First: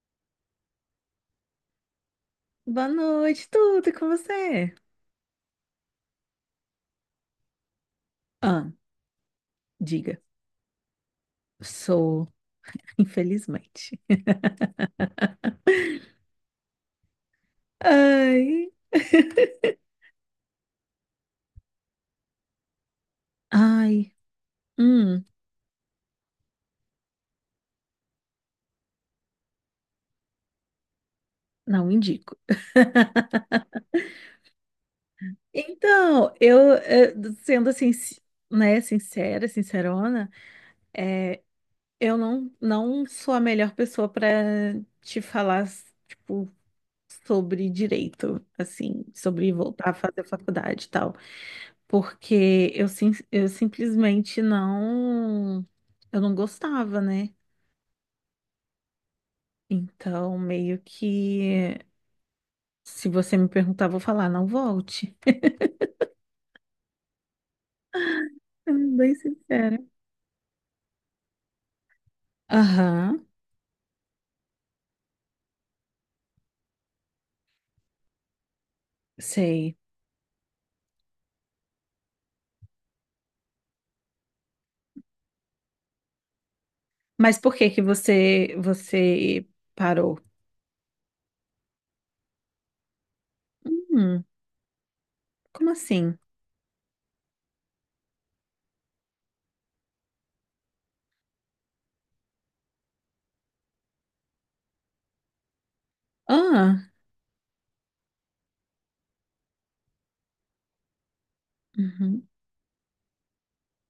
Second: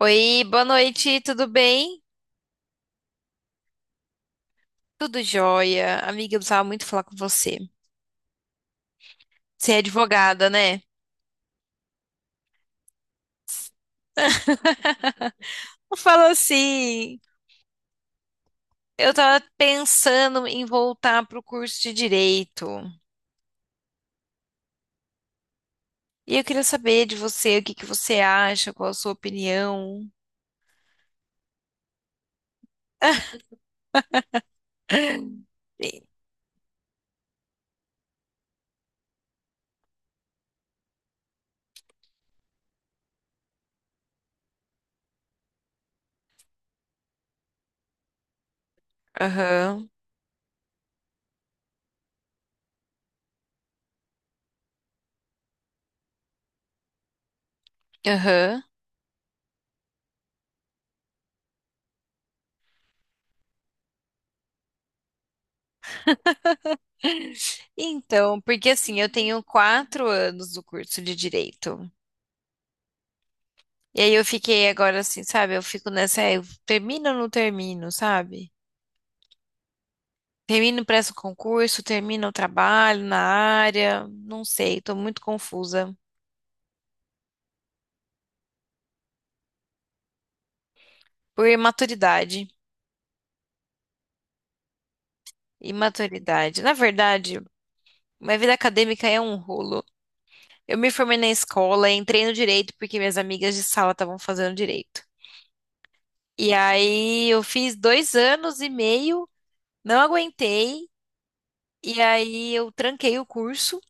Oi, boa noite, tudo bem? Boa noite, tudo e com você? Tudo jóia. Amiga, eu precisava muito falar com você. Ah, Você é diga. advogada, né? Sou, infelizmente. Falou assim. Ai. Eu tava pensando em voltar pro curso de direito. Ai. Hum, E eu queria saber de você, o que que você acha, qual a sua opinião. não indico. E- Então, eu, sendo assim, né, sincera, sincerona, eu não sou a melhor pessoa para te falar, tipo, sobre direito, assim, sobre Aham, voltar a fazer faculdade e tal. Porque eu, sim, eu simplesmente não, eu não gostava, né? aham. Então, meio que, se você me perguntar, eu vou falar, não volte. Então, porque Sendo assim, eu bem tenho sincera. 4 anos do curso de direito. Aham, E aí eu fiquei agora assim, sabe? Eu fico nessa, "É, eu termino ou não termino, sabe? sei. Termino, presto concurso, termino o trabalho na área, não sei, tô muito confusa. Mas por que que você parou? Por imaturidade. Hum, como assim? Imaturidade. Na verdade, minha vida acadêmica é um rolo. Eu me formei na escola, entrei no direito porque minhas amigas de sala estavam fazendo direito. E Ah, aí eu fiz 2 anos e meio, não aguentei, e uhum, aí eu tranquei o curso,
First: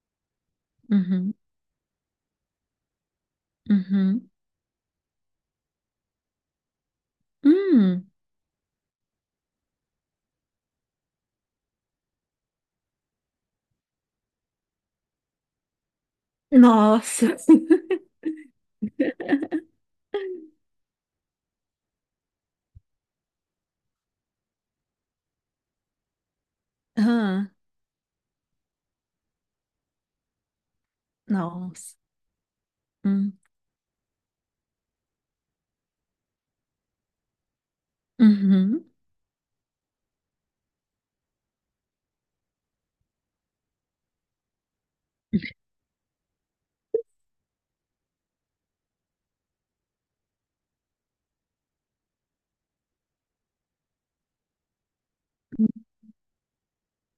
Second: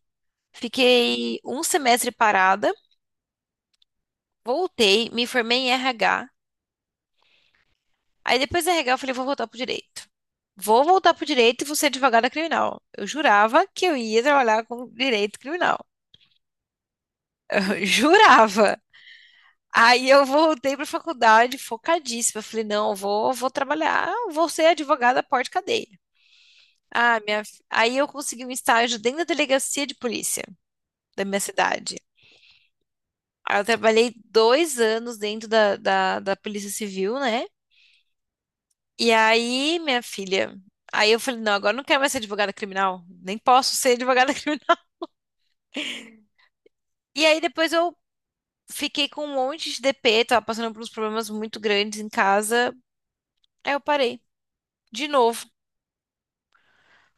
uhum, fiquei um semestre parada, uhum, voltei, me formei em RH. hum, Aí depois da RH eu falei, vou voltar pro direito. Vou voltar pro direito e vou ser advogada criminal. Eu jurava que eu ia trabalhar com direito criminal. Nossa. Eu jurava. Aí eu voltei pra faculdade focadíssima. Eu falei, não, eu vou, vou trabalhar, vou ser advogada porte cadeia. Ah, Ah, aí eu consegui um estágio dentro da delegacia de polícia da minha nossa, cidade. hum, Aí eu trabalhei 2 anos dentro da Polícia Civil, né? uhum, E aí, minha filha, aí eu falei, não, agora eu não quero mais ser advogada criminal, nem posso ser advogada criminal. E aí depois eu fiquei com um monte de DP, tava passando por uns problemas muito grandes em casa, aí eu parei, de novo,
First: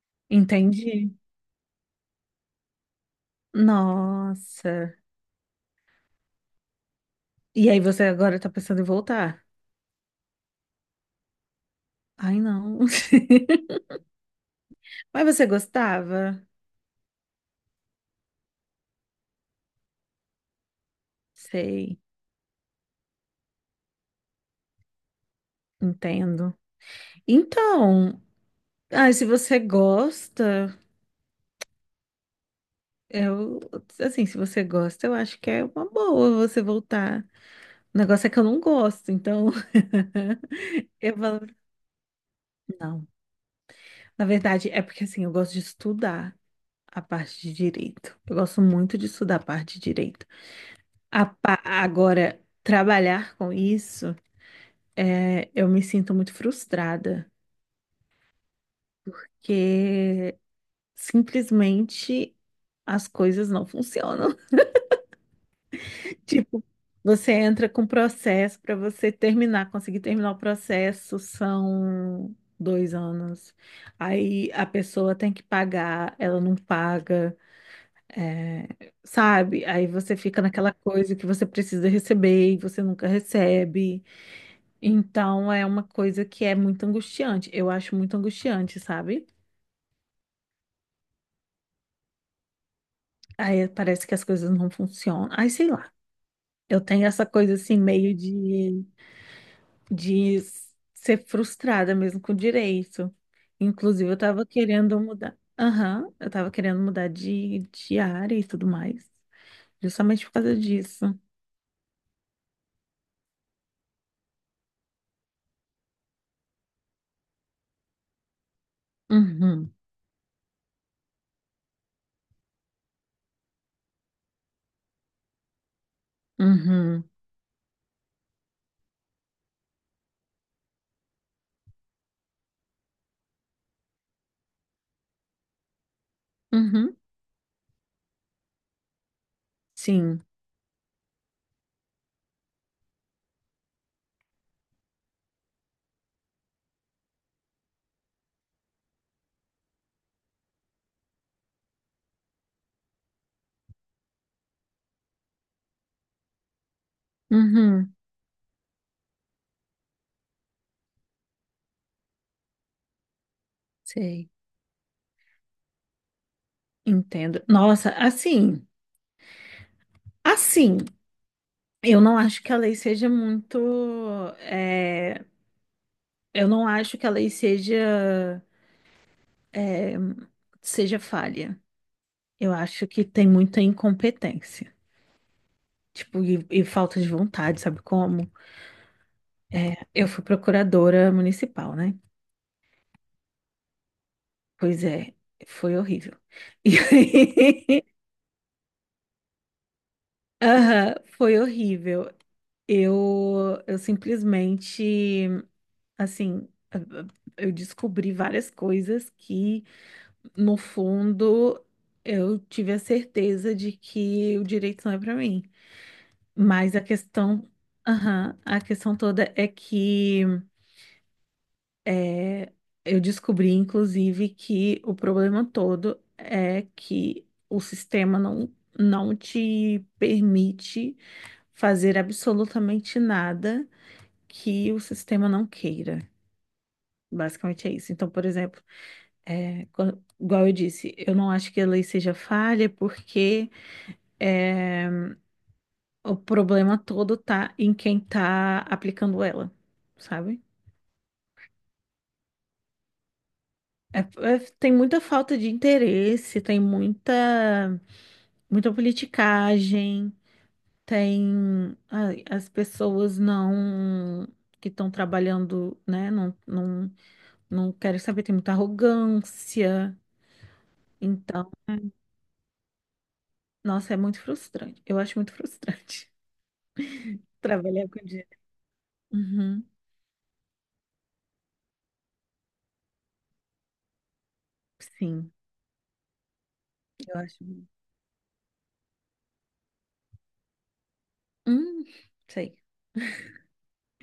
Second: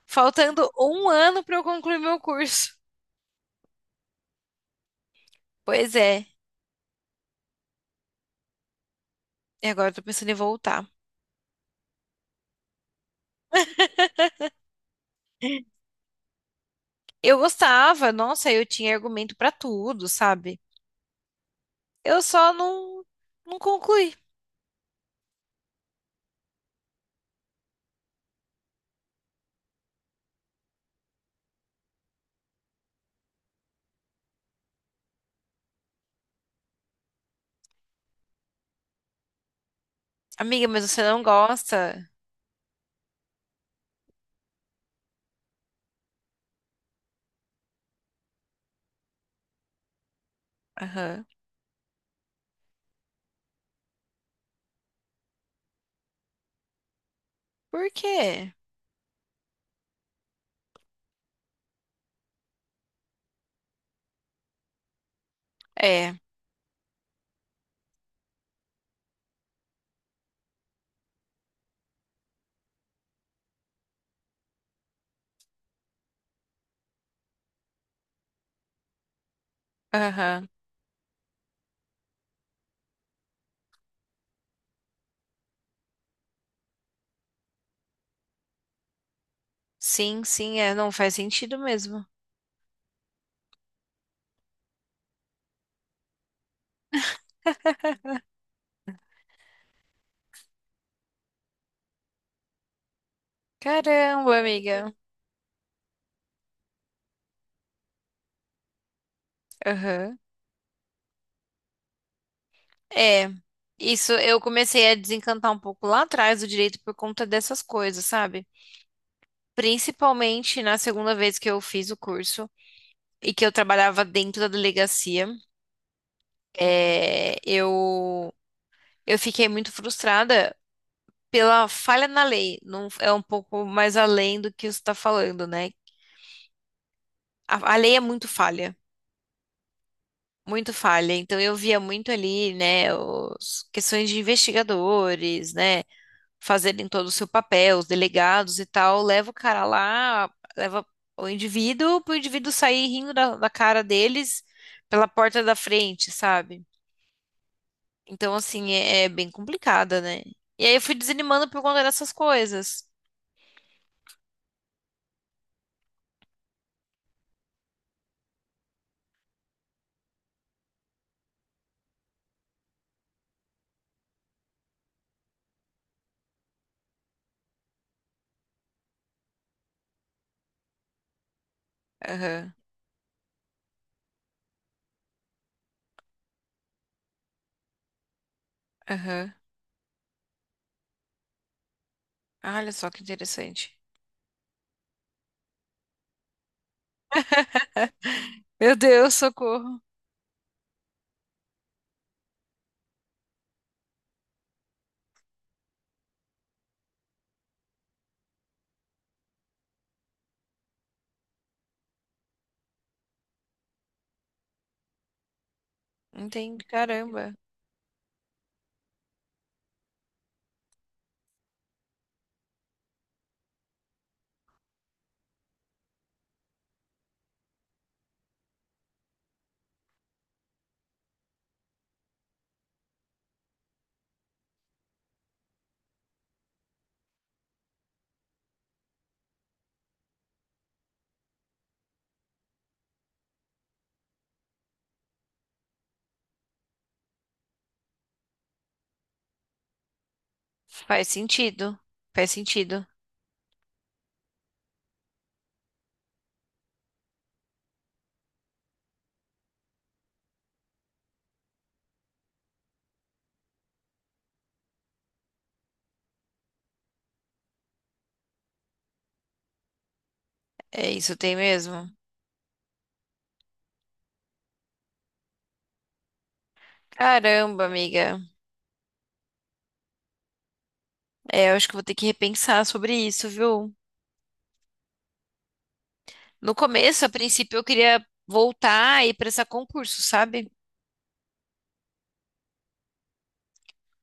faltando um entendi. ano pra eu concluir meu curso. Nossa. Pois é, E aí você agora tá pensando em voltar? e agora eu tô pensando em voltar. Ai, não. Mas você gostava? Eu gostava, nossa, eu tinha argumento pra tudo, sabe? Sei, Eu só não concluí. entendo. Então, ai, se você gosta, eu, assim, se você gosta, eu acho que é uma boa você voltar. O negócio é que eu não gosto, então Amiga, mas você eu não falo, gosta? não. Na verdade, é porque assim, eu gosto de estudar a parte de direito. Eu gosto muito de estudar a parte de direito. Aham. Agora, trabalhar com isso. É, eu me sinto muito frustrada, Por quê? que simplesmente as coisas não funcionam. É. Tipo, você entra com processo para você terminar, conseguir terminar o processo, são 2 anos. Aí a pessoa tem que pagar, ela não paga, é, sabe? Aí você fica Aham. naquela coisa que você precisa receber e você nunca recebe. Então é uma coisa que é muito angustiante. Eu acho muito angustiante, sabe? Sim, sim, é, não faz sentido mesmo. Aí parece que as coisas não funcionam. Aí sei lá. Eu tenho essa coisa assim, de ser frustrada mesmo com o direito. Inclusive, eu Caramba, tava amiga. querendo mudar. Aham, eu tava querendo mudar de área e tudo mais. Aham. Justamente por causa disso. É. Isso eu comecei a desencantar um pouco lá atrás do direito por conta dessas coisas, sabe? Uhum, Principalmente na segunda vez que eu fiz o curso e que eu trabalhava dentro da delegacia, uhum, é, eu, eu fiquei muito frustrada pela falha na lei. Não, é um pouco mais além do que você está falando, né? uhum. A lei é muito falha. Sim, Muito falha. Então eu via muito ali, né, os questões de investigadores, né, fazerem todo o seu papel, os delegados e tal, leva o cara lá, leva o indivíduo para o indivíduo sair rindo da cara deles pela porta da frente, sabe? uhum. Então assim é bem complicada, né? E aí eu fui desanimando por conta dessas coisas. Sei. Entendo. Nossa, assim, eu não acho que a lei seja muito. É, eu não acho que a lei seja. eh, seja falha. Eu Aham, acho que tem muita incompetência, tipo, e falta de vontade, sabe como? aham. Eu fui procuradora municipal, né? Ah, olha só que interessante. Pois é, foi horrível. E aí, Meu Deus, socorro. aham, foi horrível. Eu simplesmente, assim, eu descobri várias coisas que, no fundo, eu tive a certeza de que o direito não é para mim. Entendi, Mas a caramba. questão, aham, a questão toda é que é, eu descobri, inclusive, que o problema todo é que o sistema não, não te permite fazer absolutamente nada que o sistema não queira. Basicamente é isso. Então, por exemplo, é, igual eu disse, eu não acho que a lei seja falha porque é, o problema todo tá em quem tá aplicando ela, sabe? Faz sentido. Faz sentido. É- tem muita falta de interesse, tem muita politicagem, tem ai, as pessoas não que estão trabalhando, né? Não, não querem saber, tem muita arrogância. É isso, tem Então, mesmo? nossa, é muito frustrante. Eu acho muito frustrante Caramba, trabalhar com amiga. dinheiro. Uhum, É, eu acho que eu vou ter que repensar sobre isso, viu? sim, No começo, a eu acho. princípio, eu queria voltar e prestar concurso, sabe? Hum, sei.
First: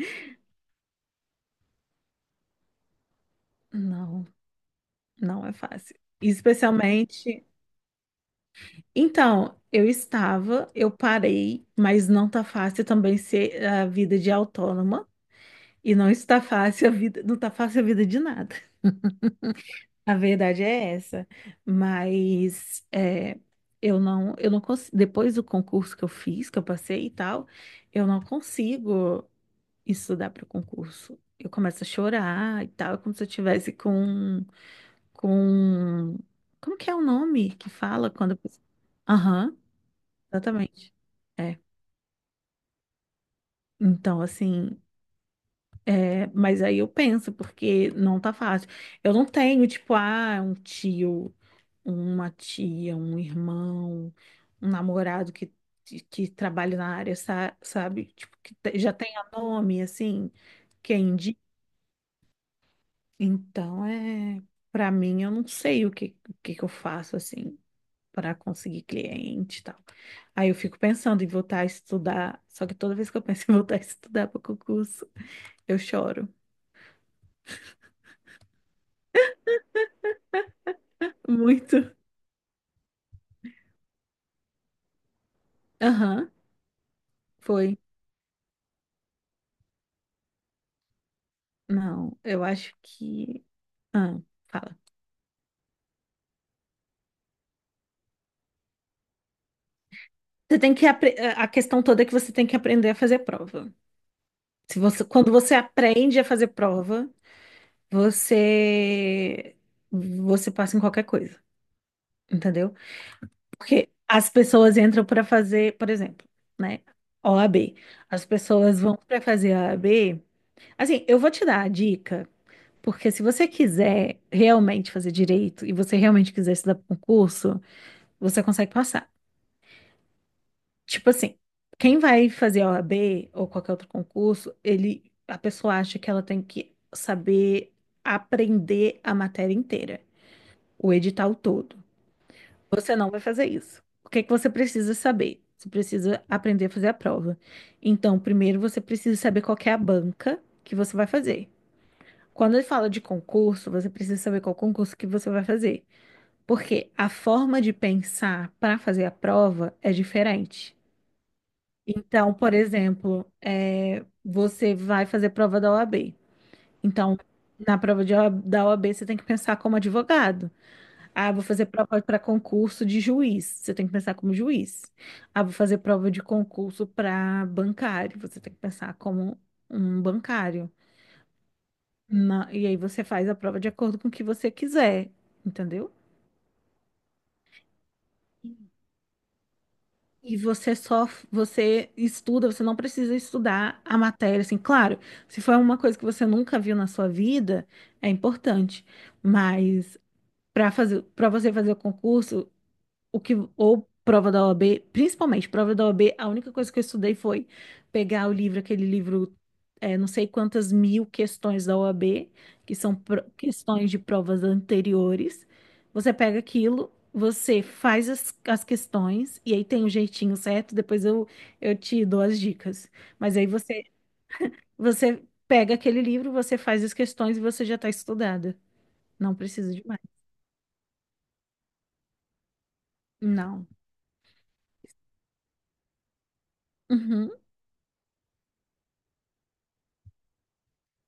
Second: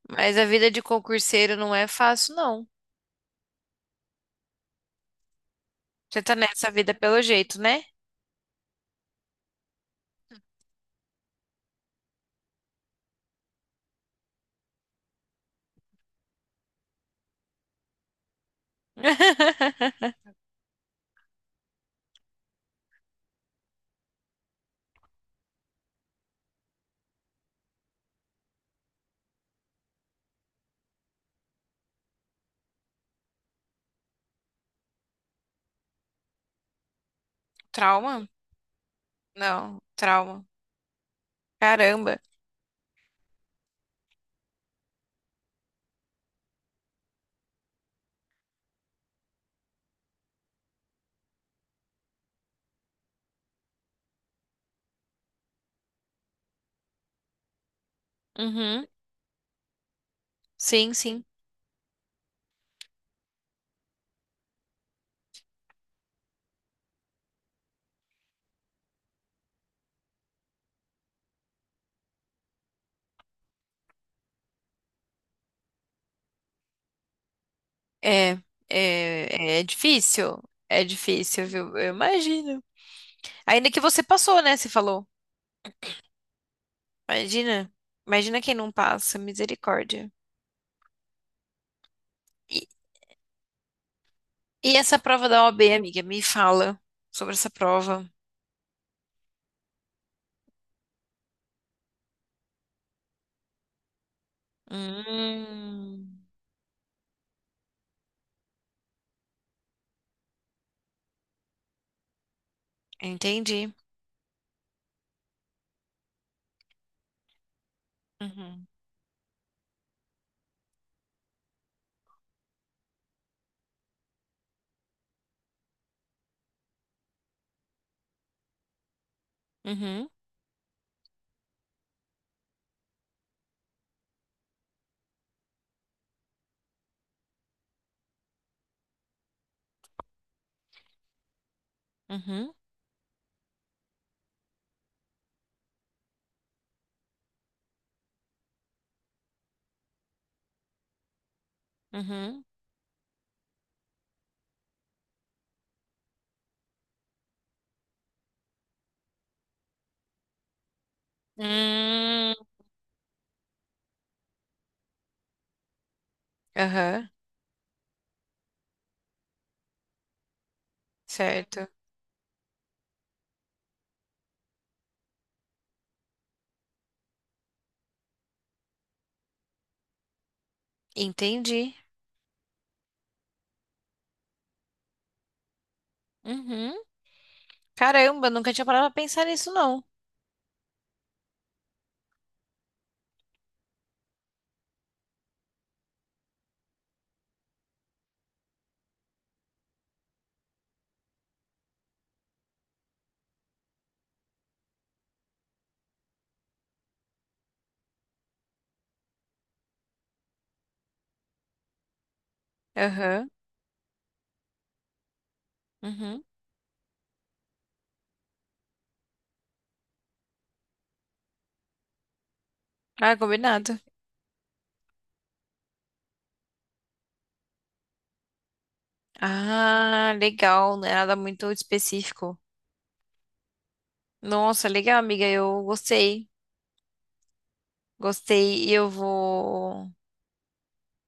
Mas a vida de concurseiro não é fácil, não. Não, não é fácil. Você tá nessa vida pelo Especialmente. jeito, né? Então, eu estava, eu parei, mas não tá fácil também ser a vida de autônoma e não está fácil a vida, não tá fácil a vida de nada. A verdade é essa. Mas é, eu não consigo, depois do concurso que eu fiz, que eu passei e tal, eu não consigo estudar para o concurso. Eu começo a chorar e tal, é como se eu tivesse com como que é o nome que fala Trauma? quando a pessoa... Aham, Não, trauma. exatamente. É, Caramba. então, assim, é, mas aí eu penso, porque não tá fácil. Eu não tenho, tipo, ah, um tio, uma tia, um irmão, um namorado que trabalha na área, sabe? Tipo, Uhum. já tenha nome, assim, Sim, que é sim. indi... Então, é, para mim, eu não sei o que que eu faço, assim, para conseguir cliente e tal. Aí eu fico pensando em voltar a estudar, só que toda vez que eu penso em voltar a estudar para concurso, eu choro. É, é difícil. É difícil, viu? Eu Muito. imagino. Ainda que você passou, né? Você falou. Aham, Imagina, foi. imagina quem não passa, misericórdia. Não, eu E, acho que. Ah, e fala. essa prova da OAB, amiga, me fala sobre essa prova. Você tem que apre... eh, A questão toda é que você tem que aprender a fazer prova. Se você... Quando você aprende Hum, a fazer prova, você você passa em qualquer coisa, entendeu? entendi. Porque as pessoas entram para fazer, por exemplo, né? OAB. As Uhum, pessoas vão para fazer a OAB. Assim, eu vou te dar a dica, porque se você quiser realmente fazer direito e você realmente quiser estudar para concurso, você consegue passar. uhum, Tipo assim, quem vai fazer a OAB ou qualquer outro concurso, ele, a pessoa acha que ela tem que saber aprender a matéria inteira, o edital todo. uhum, Você não vai fazer isso. O que é que você precisa saber? Você precisa aprender a fazer a prova. Então, primeiro você precisa saber qual que é a banca que você vai fazer. uhum. Quando ele fala de concurso, você precisa saber qual concurso que você vai fazer. Porque a forma de pensar para fazer a prova é diferente. Hum, Então, por exemplo, é, você vai fazer prova da OAB. aham, Então, na prova da OAB, você tem que pensar como advogado. Ah, vou fazer certo. prova para concurso de juiz. Você tem que pensar como juiz. Ah, vou fazer prova de concurso para bancário. Você tem que pensar como um bancário. Entendi. E aí você faz a prova de acordo com o que você quiser, entendeu? Uhum. Caramba, nunca tinha parado pra pensar nisso, não. E você só, você estuda, você não precisa estudar a matéria, assim, claro, se for uma coisa que você nunca viu na sua vida, é importante, mas para fazer, para você fazer o concurso, o que ou prova da OAB, principalmente prova da OAB, a única coisa que eu estudei foi pegar o livro, aquele livro, é, não sei quantas mil questões da OAB, que são Aham, questões de provas anteriores. Você uhum. pega aquilo, você faz as questões, e aí tem o jeitinho certo, depois eu te dou as dicas. Ah, Mas aí combinado. Você pega aquele livro, você faz as questões e você já está estudada. Não precisa de mais. Ah, legal, não é nada muito específico. Não. Nossa, legal, amiga, eu gostei. Uhum, Gostei e eu vou.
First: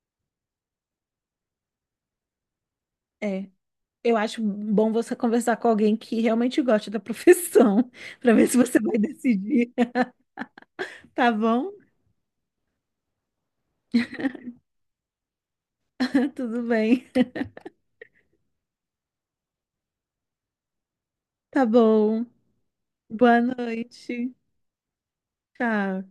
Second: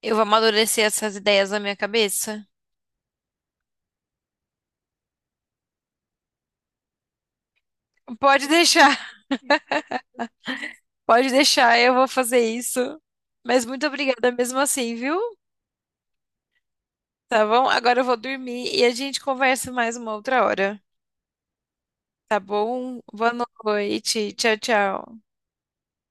Eu vou amadurecer essas ideias na minha cabeça. é. Eu acho bom você conversar com alguém que realmente goste da profissão, para Pode ver se você deixar, vai decidir. pode Tá bom? deixar, eu vou fazer isso. Mas muito obrigada mesmo assim, viu? Tudo bem. Tá bom? Agora eu vou dormir e a gente conversa mais uma outra hora. Tá bom. Tá bom? Boa Boa noite. noite. Tchau, tchau. Tchau.